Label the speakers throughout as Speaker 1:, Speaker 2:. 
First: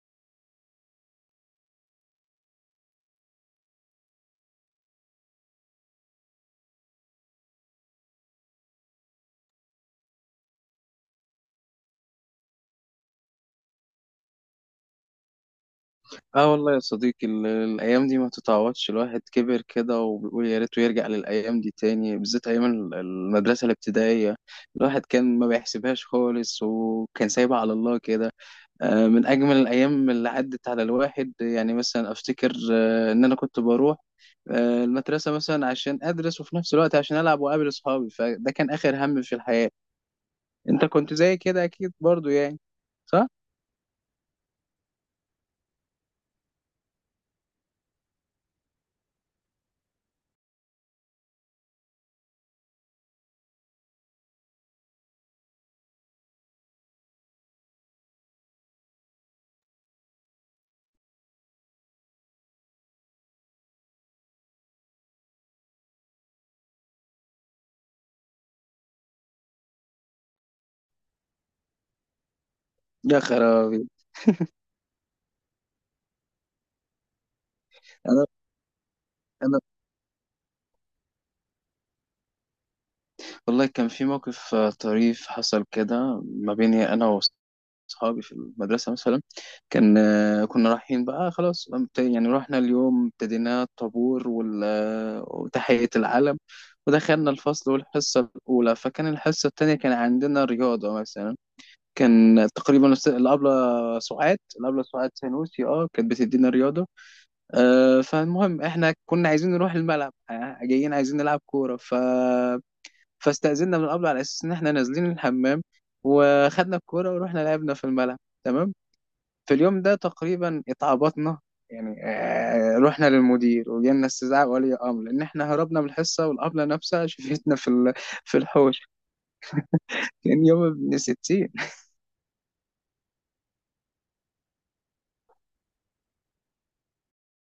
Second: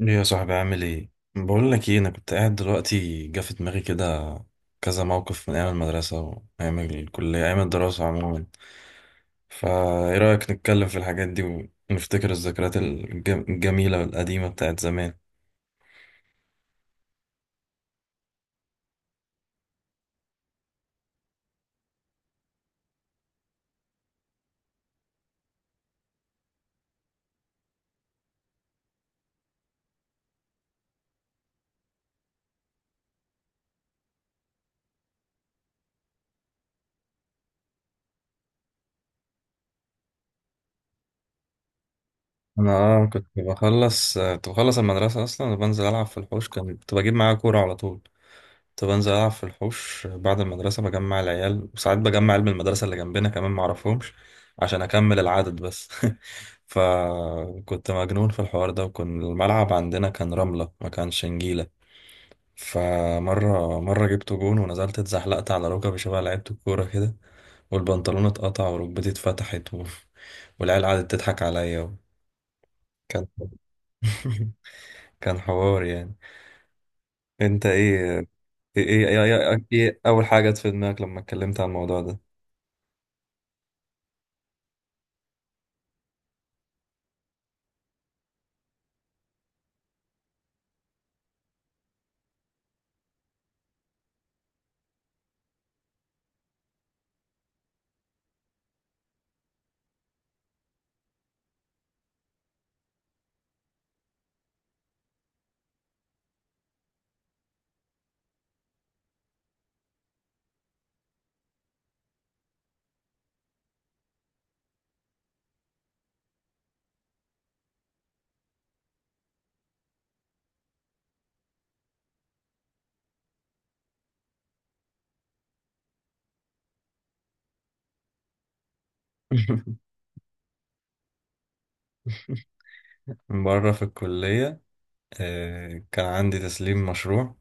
Speaker 1: ايه يا صاحبي، عامل ايه؟ بقول لك ايه، انا كنت قاعد دلوقتي جه في دماغي كده كذا موقف من ايام المدرسه وايام الكليه، ايام الدراسه عموما. فايه رايك نتكلم في الحاجات دي ونفتكر الذكريات الجميله القديمه بتاعت زمان؟
Speaker 2: اه والله يا صديقي الايام دي ما تتعوضش. الواحد كبر كده وبيقول يا ريته يرجع للايام دي تاني، بالذات ايام المدرسه الابتدائيه. الواحد كان ما بيحسبهاش خالص وكان سايبها على الله كده. من اجمل الايام اللي عدت على الواحد. يعني مثلا افتكر ان انا كنت بروح المدرسه مثلا عشان ادرس، وفي نفس الوقت عشان العب واقابل اصحابي. فده كان اخر هم في الحياه. انت كنت زي كده اكيد برضو يعني؟
Speaker 1: انا كنت
Speaker 2: صح.
Speaker 1: بخلص كنت بخلص المدرسه اصلا وبنزل العب في الحوش. كنت بجيب معايا كوره على طول. كنت بنزل ألعب في الحوش بعد المدرسة، بجمع العيال وساعات بجمع عيال من المدرسة اللي جنبنا كمان معرفهمش، عشان أكمل العدد بس. فكنت مجنون في الحوار ده، وكان الملعب عندنا كان رملة ما كانش نجيلة. فمرة جبت جون ونزلت اتزحلقت على ركبي شبه لعيبة الكورة كده، والبنطلون اتقطع وركبتي اتفتحت والعيال قعدت تضحك عليا
Speaker 2: يا
Speaker 1: كان
Speaker 2: خرابي.
Speaker 1: كان حوار يعني. انت ايه؟ ايه ايه, ايه, ايه,
Speaker 2: انا
Speaker 1: ايه إيه اول حاجة جت في دماغك لما اتكلمت عن الموضوع ده؟
Speaker 2: والله كان في موقف طريف حصل كده ما بيني انا واصحابي في المدرسه مثلا. كان كنا رايحين بقى خلاص. يعني رحنا اليوم، ابتدينا الطابور وتحيه العلم، ودخلنا الفصل والحصه الاولى. فكان الحصه الثانيه كان عندنا رياضه مثلا. كان تقريبا الابله سعاد، الابله سعاد سانوسي، اه كانت بتدينا رياضه. فالمهم احنا كنا عايزين نروح الملعب، جايين عايزين نلعب كوره. فاستأذننا من قبل على أساس إن إحنا نازلين الحمام، وخدنا الكورة ورحنا لعبنا في الملعب. تمام. في اليوم ده تقريبا اتعبطنا، يعني رحنا للمدير وجالنا استدعاء ولي أمر، لأن إحنا هربنا من الحصة والأبلة نفسها شفتنا في في الحوش. كان يوم ابن ستين.
Speaker 1: مرة في الكلية كان عندي تسليم مشروع.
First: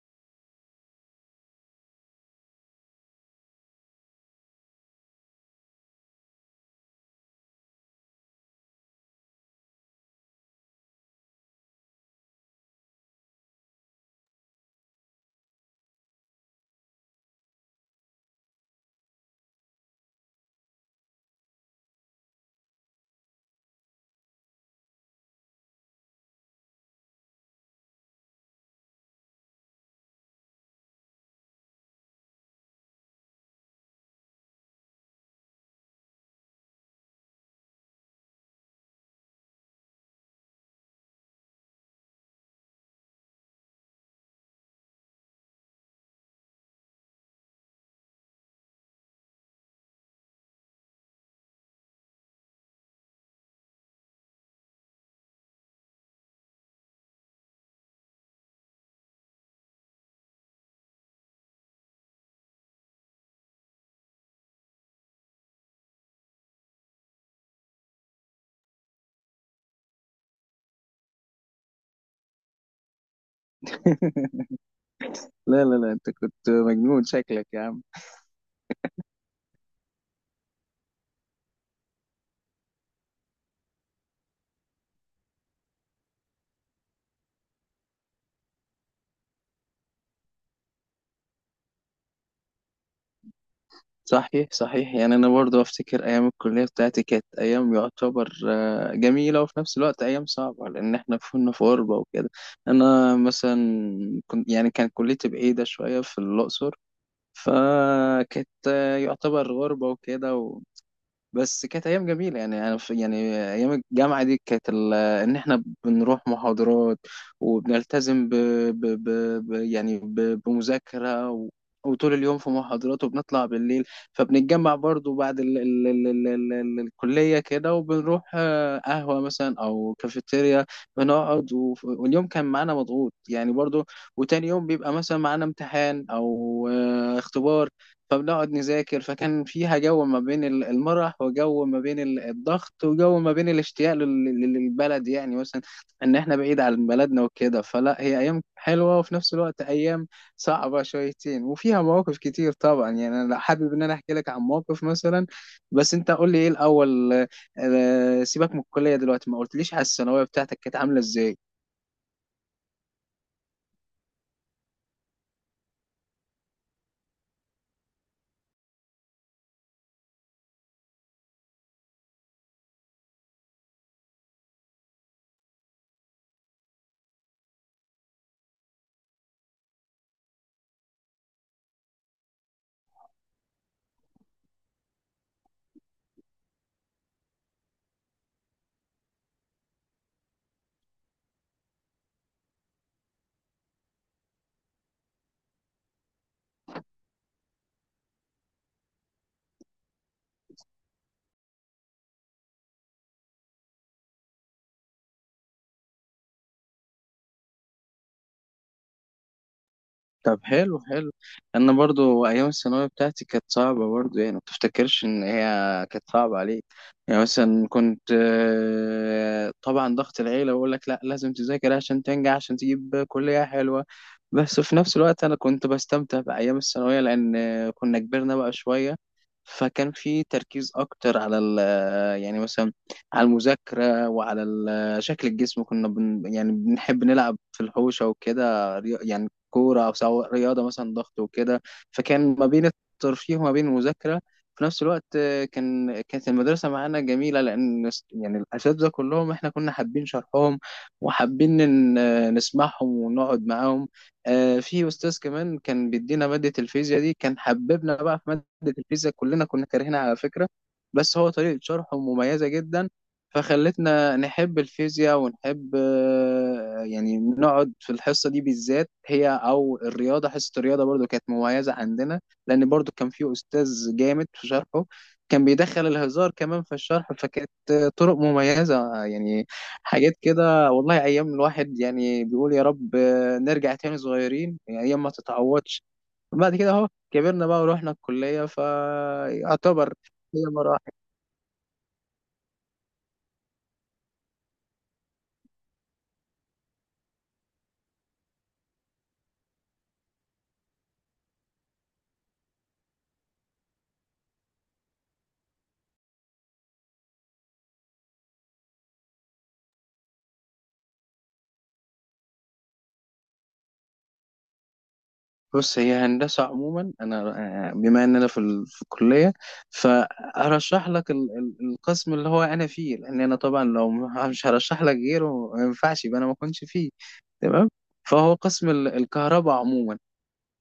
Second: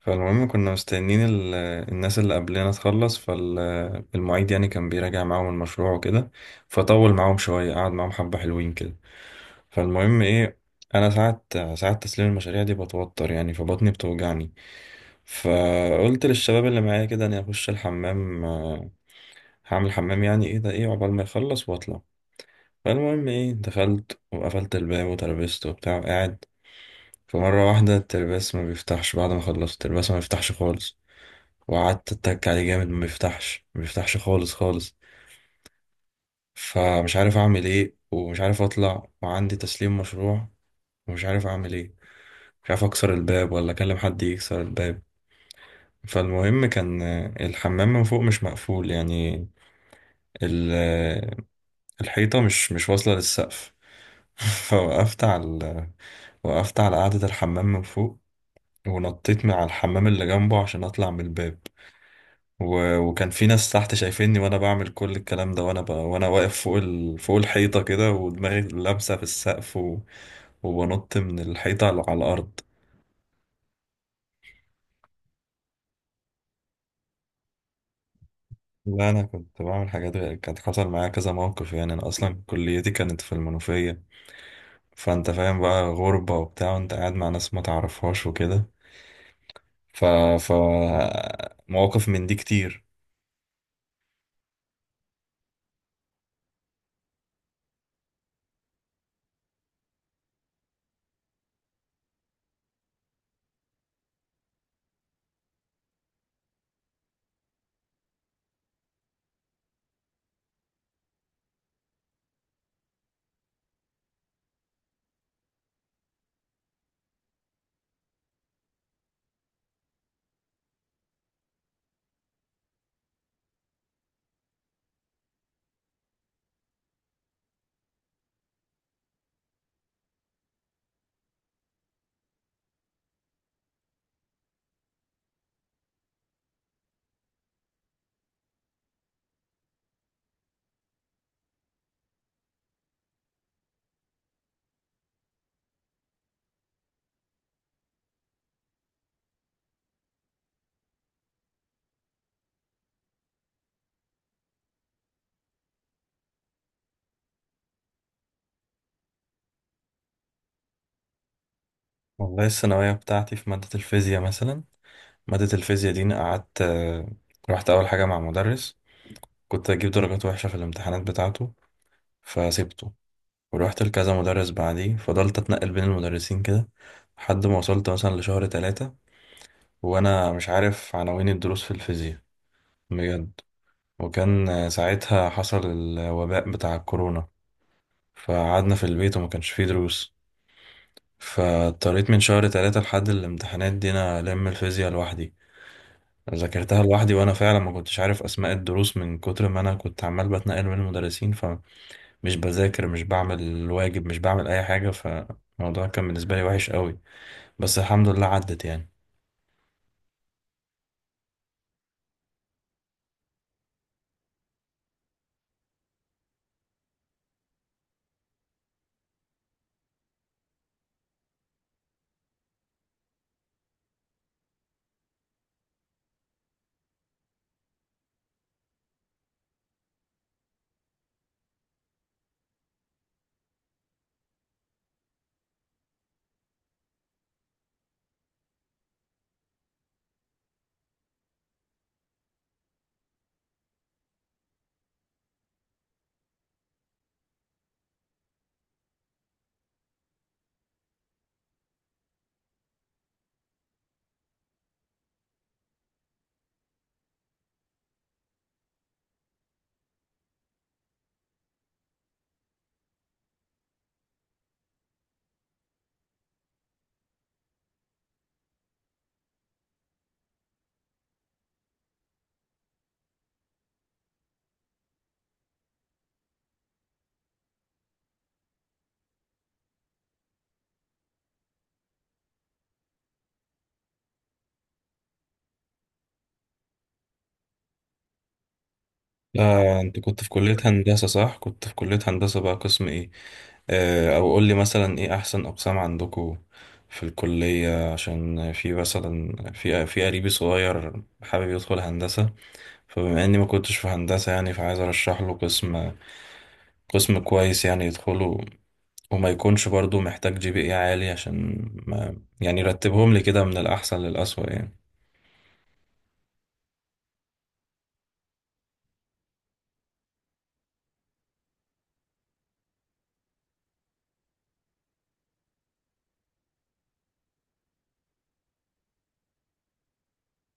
Speaker 1: فالمهم كنا مستنيين الناس اللي قبلنا تخلص، فالمعيد يعني كان بيراجع معاهم المشروع وكده، فطول معاهم شوية، قعد معاهم حبة حلوين كده. فالمهم ايه، انا ساعة تسليم المشاريع دي بتوتر يعني فبطني بتوجعني. فقلت للشباب اللي معايا كده اني اخش الحمام، هعمل حمام يعني، ايه ده، ايه عقبال ما يخلص واطلع. فالمهم ايه، دخلت وقفلت الباب وتربست وبتاع قاعد. فمرة واحدة الترباس ما بيفتحش، بعد ما خلصت الترباس ما بيفتحش خالص، وقعدت اتك عليه جامد ما بيفتحش ما بيفتحش خالص خالص. فمش عارف اعمل ايه ومش عارف اطلع، وعندي تسليم مشروع، ومش عارف اعمل ايه، مش عارف اكسر الباب ولا اكلم حد يكسر الباب. فالمهم كان الحمام من فوق مش مقفول يعني، ال- آه، الحيطة مش واصلة للسقف. فوقفت على وقفت على قاعدة الحمام من فوق، ونطيت من على الحمام اللي جنبه عشان اطلع من الباب، وكان في ناس تحت شايفيني وانا بعمل كل الكلام ده، وانا وانا واقف فوق فوق الحيطه كده ودماغي لابسه في السقف، وبنط من الحيطه على الارض.
Speaker 2: لا لا لا، أنت كنت مجنون شكلك يا عم.
Speaker 1: لا، انا كنت بعمل حاجات غ- كانت حصل معايا كذا موقف يعني. انا اصلا كليتي كانت في المنوفيه، فانت فاهم بقى غربه وبتاع، وانت قاعد مع ناس ما تعرفهاش وكده. ف... ف مواقف من دي كتير.
Speaker 2: صحيح صحيح. يعني انا برضو افتكر ايام الكليه بتاعتي كانت ايام يعتبر جميله، وفي نفس الوقت ايام صعبه، لان احنا كنا في غربه وكده. انا مثلا كنت يعني كان كليتي بعيده شويه في الاقصر، فكانت يعتبر غربه وكده. بس كانت ايام جميله. يعني انا في يعني ايام الجامعه دي كانت ان احنا بنروح محاضرات وبنلتزم ب ب ب ب يعني بمذاكره، و وطول اليوم في محاضرات، وبنطلع بالليل فبنتجمع برضو بعد ال ال ال ال ال ال الكلية كده، وبنروح قهوة مثلا أو كافيتيريا. واليوم كان معانا مضغوط يعني برضو، وتاني يوم بيبقى مثلا معانا امتحان أو اختبار، فبنقعد نذاكر. فكان فيها جو ما بين المرح، وجو ما بين الضغط، وجو ما بين الاشتياق للبلد، يعني مثلا ان احنا بعيد عن بلدنا وكده. فلا، هي ايام حلوه، وفي نفس الوقت ايام صعبه شويتين، وفيها مواقف كتير طبعا. يعني انا حابب ان انا احكي لك عن موقف مثلا، بس انت قول لي ايه الاول. سيبك من الكليه دلوقتي، ما قلتليش على الثانويه بتاعتك كانت عامله ازاي؟
Speaker 1: والله الثانويه بتاعتي في ماده الفيزياء مثلا، ماده الفيزياء دي أنا قعدت رحت اول حاجه مع مدرس، كنت اجيب درجات وحشة في الامتحانات بتاعته فسيبته، ورحت لكذا مدرس بعديه، فضلت اتنقل بين المدرسين كده لحد ما وصلت مثلا لشهر تلاتة وانا مش عارف عناوين الدروس في الفيزياء، بجد. وكان ساعتها حصل الوباء بتاع الكورونا، فقعدنا في البيت وما كانش فيه دروس، فاضطريت من شهر تلاتة لحد الامتحانات دي انا الم الفيزياء لوحدي، ذاكرتها لوحدي، وانا فعلا ما كنتش عارف اسماء الدروس من كتر ما انا كنت عمال بتنقل بين المدرسين، مش بذاكر مش بعمل الواجب مش بعمل اي حاجة. فالموضوع كان بالنسبة لي وحش قوي، بس الحمد لله عدت يعني.
Speaker 2: طب حلو حلو. انا برضو ايام الثانويه بتاعتي كانت صعبه برضو، يعني ما تفتكرش ان هي كانت صعبه عليك. يعني مثلا كنت طبعا ضغط العيله بقول لك لا لازم تذاكر عشان تنجح عشان تجيب كليه حلوه. بس في نفس الوقت انا كنت بستمتع بايام الثانويه، لان كنا كبرنا بقى شويه، فكان في تركيز اكتر على ال، يعني مثلا على المذاكره، وعلى شكل الجسم. كنا يعني بنحب نلعب في الحوشه وكده، يعني كورة، أو سواء رياضة مثلا ضغط وكده. فكان ما بين الترفيه وما بين المذاكرة. في نفس الوقت كان كانت المدرسة معانا جميلة، لأن يعني الأساتذة كلهم إحنا كنا حابين شرحهم، وحابين إن نسمعهم ونقعد معاهم. في أستاذ كمان كان بيدينا مادة الفيزياء دي، كان حببنا بقى في مادة الفيزياء. كلنا كنا كارهينها على فكرة، بس هو طريقة شرحه مميزة جدا، فخلتنا نحب الفيزياء، ونحب يعني نقعد في الحصة دي بالذات هي. أو الرياضة، حصة الرياضة برضو كانت مميزة عندنا، لأن برضو كان في أستاذ جامد في شرحه، كان بيدخل الهزار كمان في الشرح، فكانت طرق مميزة يعني. حاجات كده والله، أيام الواحد يعني بيقول يا رب نرجع تاني صغيرين. يعني أيام ما تتعوضش. بعد كده أهو كبرنا بقى ورحنا الكلية فيعتبر.
Speaker 1: انت كنت في
Speaker 2: هي
Speaker 1: كلية
Speaker 2: مراحل.
Speaker 1: هندسة صح؟ كنت في كلية هندسة بقى قسم ايه؟ او قول لي مثلا ايه احسن اقسام عندكم في الكلية، عشان في مثلا في قريبي صغير حابب يدخل هندسة، فبما اني ما كنتش في هندسة يعني فعايز ارشح له قسم كويس يعني يدخله، وما يكونش برضو محتاج GPA عالي، عشان ما، يعني، رتبهم لي كده من الأحسن للأسوأ يعني.
Speaker 2: بص، هي هندسة عموما. أنا بما إن أنا في, ال... في الكلية، فأرشح لك القسم اللي هو أنا فيه، لأن أنا طبعا لو مش هرشح لك غيره، ما ينفعش يبقى أنا ما كنتش فيه. تمام. فهو قسم الكهرباء عموما،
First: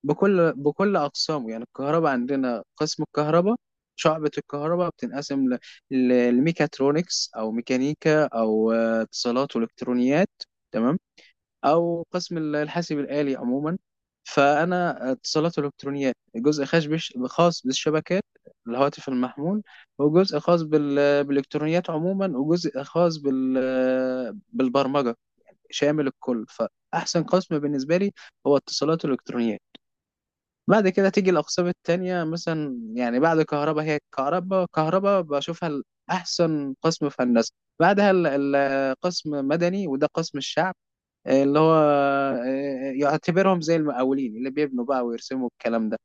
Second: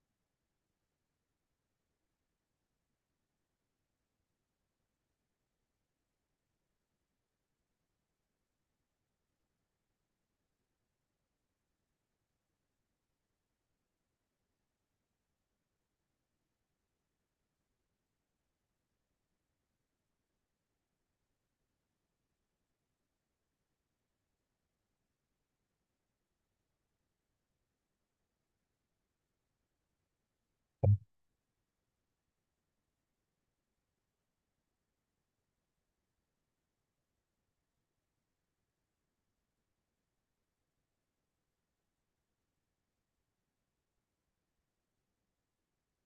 Speaker 2: بكل أقسامه. يعني الكهرباء عندنا، قسم الكهرباء، شعبة الكهرباء بتنقسم ل... للميكاترونكس، أو ميكانيكا، أو اتصالات وإلكترونيات. تمام. او قسم الحاسب الالي عموما. فانا اتصالات الكترونيات، جزء خاص خاص بالشبكات، الهواتف المحمول، وجزء خاص بال... بالالكترونيات عموما، وجزء خاص بال... بالبرمجه، شامل الكل. فاحسن قسم بالنسبه لي هو اتصالات الالكترونيات. بعد كده تيجي الاقسام التانية مثلا. يعني بعد كهرباء، هي كهرباء، كهرباء بشوفها احسن قسم في هندسه. بعدها قسم مدني، وده قسم الشعب اللي هو يعتبرهم زي المقاولين اللي بيبنوا بقى ويرسموا الكلام ده.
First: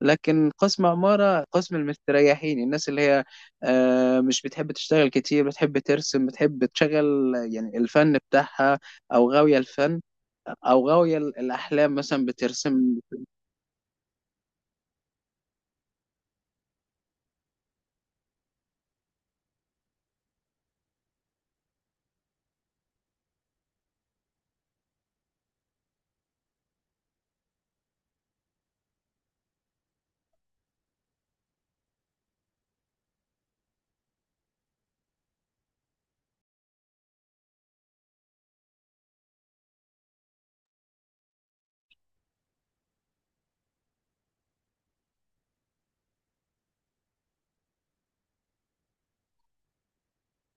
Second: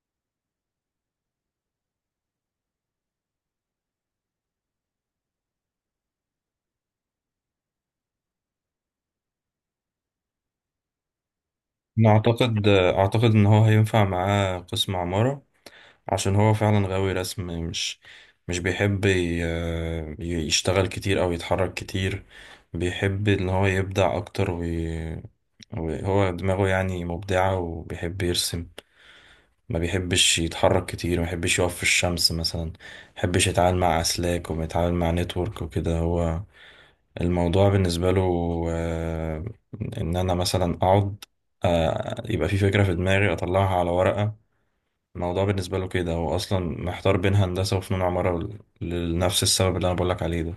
Speaker 2: لكن قسم عمارة، قسم المستريحين، الناس اللي هي مش بتحب تشتغل كتير، بتحب ترسم، بتحب تشغل يعني الفن بتاعها، أو غاوية الفن، أو غاوية الأحلام
Speaker 1: أنا
Speaker 2: مثلا
Speaker 1: أعتقد
Speaker 2: بترسم.
Speaker 1: أعتقد إن هو هينفع معاه قسم عمارة، عشان هو فعلا غاوي رسم، مش بيحب يشتغل كتير أو يتحرك كتير. بيحب إن هو يبدع أكتر، وهو دماغه يعني مبدعة وبيحب يرسم، ما بيحبش يتحرك كتير، ما بيحبش يقف في الشمس مثلا، ما بيحبش يتعامل مع أسلاك وما يتعامل مع نتورك وكده. هو الموضوع بالنسبة له آه، إن أنا مثلا أقعد، يبقى في فكرة في دماغي أطلعها على ورقة. الموضوع بالنسبة له كده، هو أصلا محتار بين هندسة وفنون عمارة، ل- لنفس السبب اللي أنا بقولك عليه ده.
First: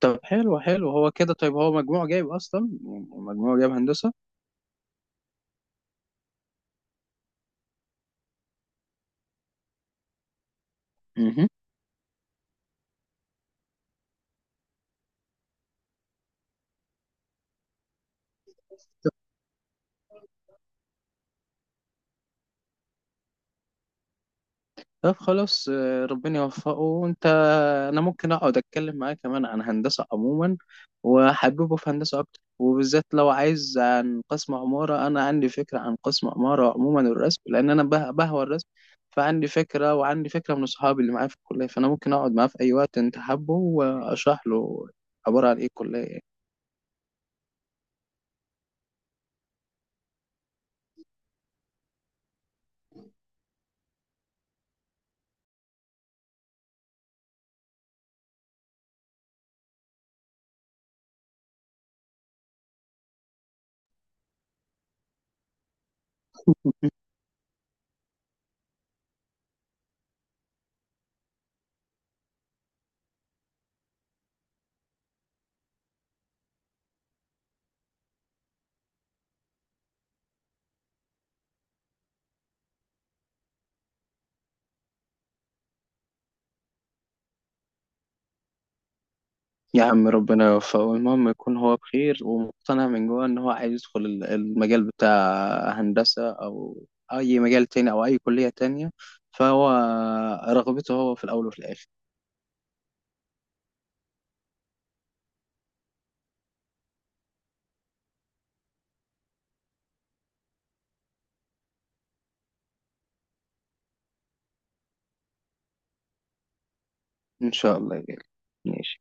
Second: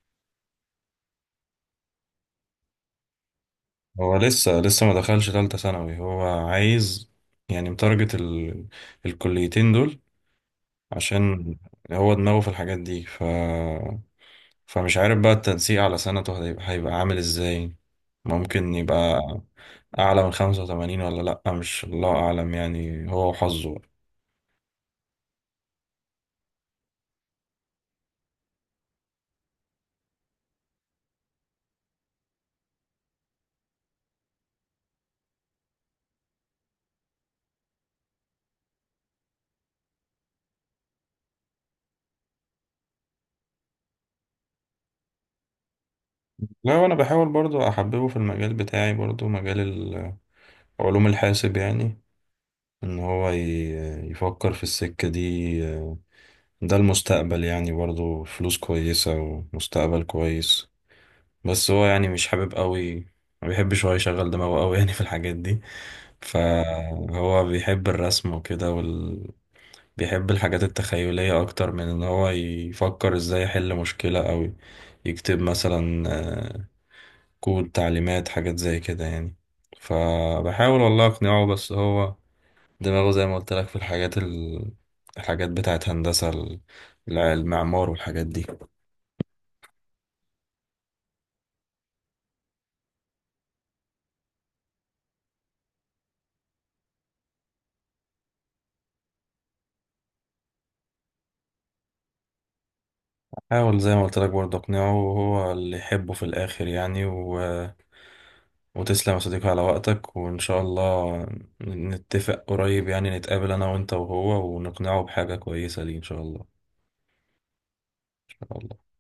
Speaker 2: طب حلو حلو. هو كده طيب هو مجموع جايب أصلا؟ مجموع جايب هندسة؟
Speaker 1: هو لسه لسه ما دخلش تالتة ثانوي، هو عايز يعني متارجت الكليتين دول عشان هو دماغه في الحاجات دي. فمش عارف بقى التنسيق على سنته هيبقى عامل ازاي. ممكن يبقى أعلى من 85 ولا لأ، مش الله أعلم يعني، هو وحظه.
Speaker 2: طب خلاص. ربنا يوفقه. وانت، انا ممكن اقعد اتكلم معاه كمان عن هندسة عموما، وحببه في هندسة اكتر. وبالذات لو عايز عن قسم عمارة، انا عندي فكرة عن قسم عمارة عموما، الرسم، لان انا بهوى الرسم. فعندي فكرة، وعندي فكرة من اصحابي اللي معايا في الكلية. فانا ممكن اقعد معاه في اي وقت انت حابه، واشرح له عبارة عن ايه الكلية يعني.
Speaker 1: لا، وأنا بحاول برضو أحببه في المجال بتاعي، برضو مجال علوم الحاسب يعني، إن هو يفكر في السكة دي. ده المستقبل يعني برضو، فلوس كويسة ومستقبل كويس. بس هو يعني مش حابب قوي، ما بيحبش هو يشغل دماغه قوي يعني في الحاجات دي، فهو بيحب الرسم وكده، بيحب الحاجات التخيلية أكتر من إن هو يفكر إزاي يحل مشكلة، أو يكتب مثلا كود تعليمات، حاجات زي كده يعني. فبحاول والله أقنعه، بس هو دماغه زي ما قلت لك في الحاجات، الحاجات بتاعت هندسة، المعمار والحاجات دي.
Speaker 2: يا عم ربنا يوفقه. المهم يكون هو بخير ومقتنع من جوه ان هو عايز يدخل المجال بتاع هندسة، او اي مجال تاني، او اي كلية تانية. فهو رغبته هو في الاول وفي الاخر.
Speaker 1: حاول زي ما قلت لك برضه أقنعه، وهو اللي يحبه في الآخر يعني، وتسلم يا صديقي على وقتك، وإن شاء الله نتفق قريب يعني، نتقابل أنا وأنت وهو ونقنعه بحاجة كويسة ليه إن شاء الله.
Speaker 2: ان شاء الله يا غالي.
Speaker 1: إن شاء الله.
Speaker 2: ماشي.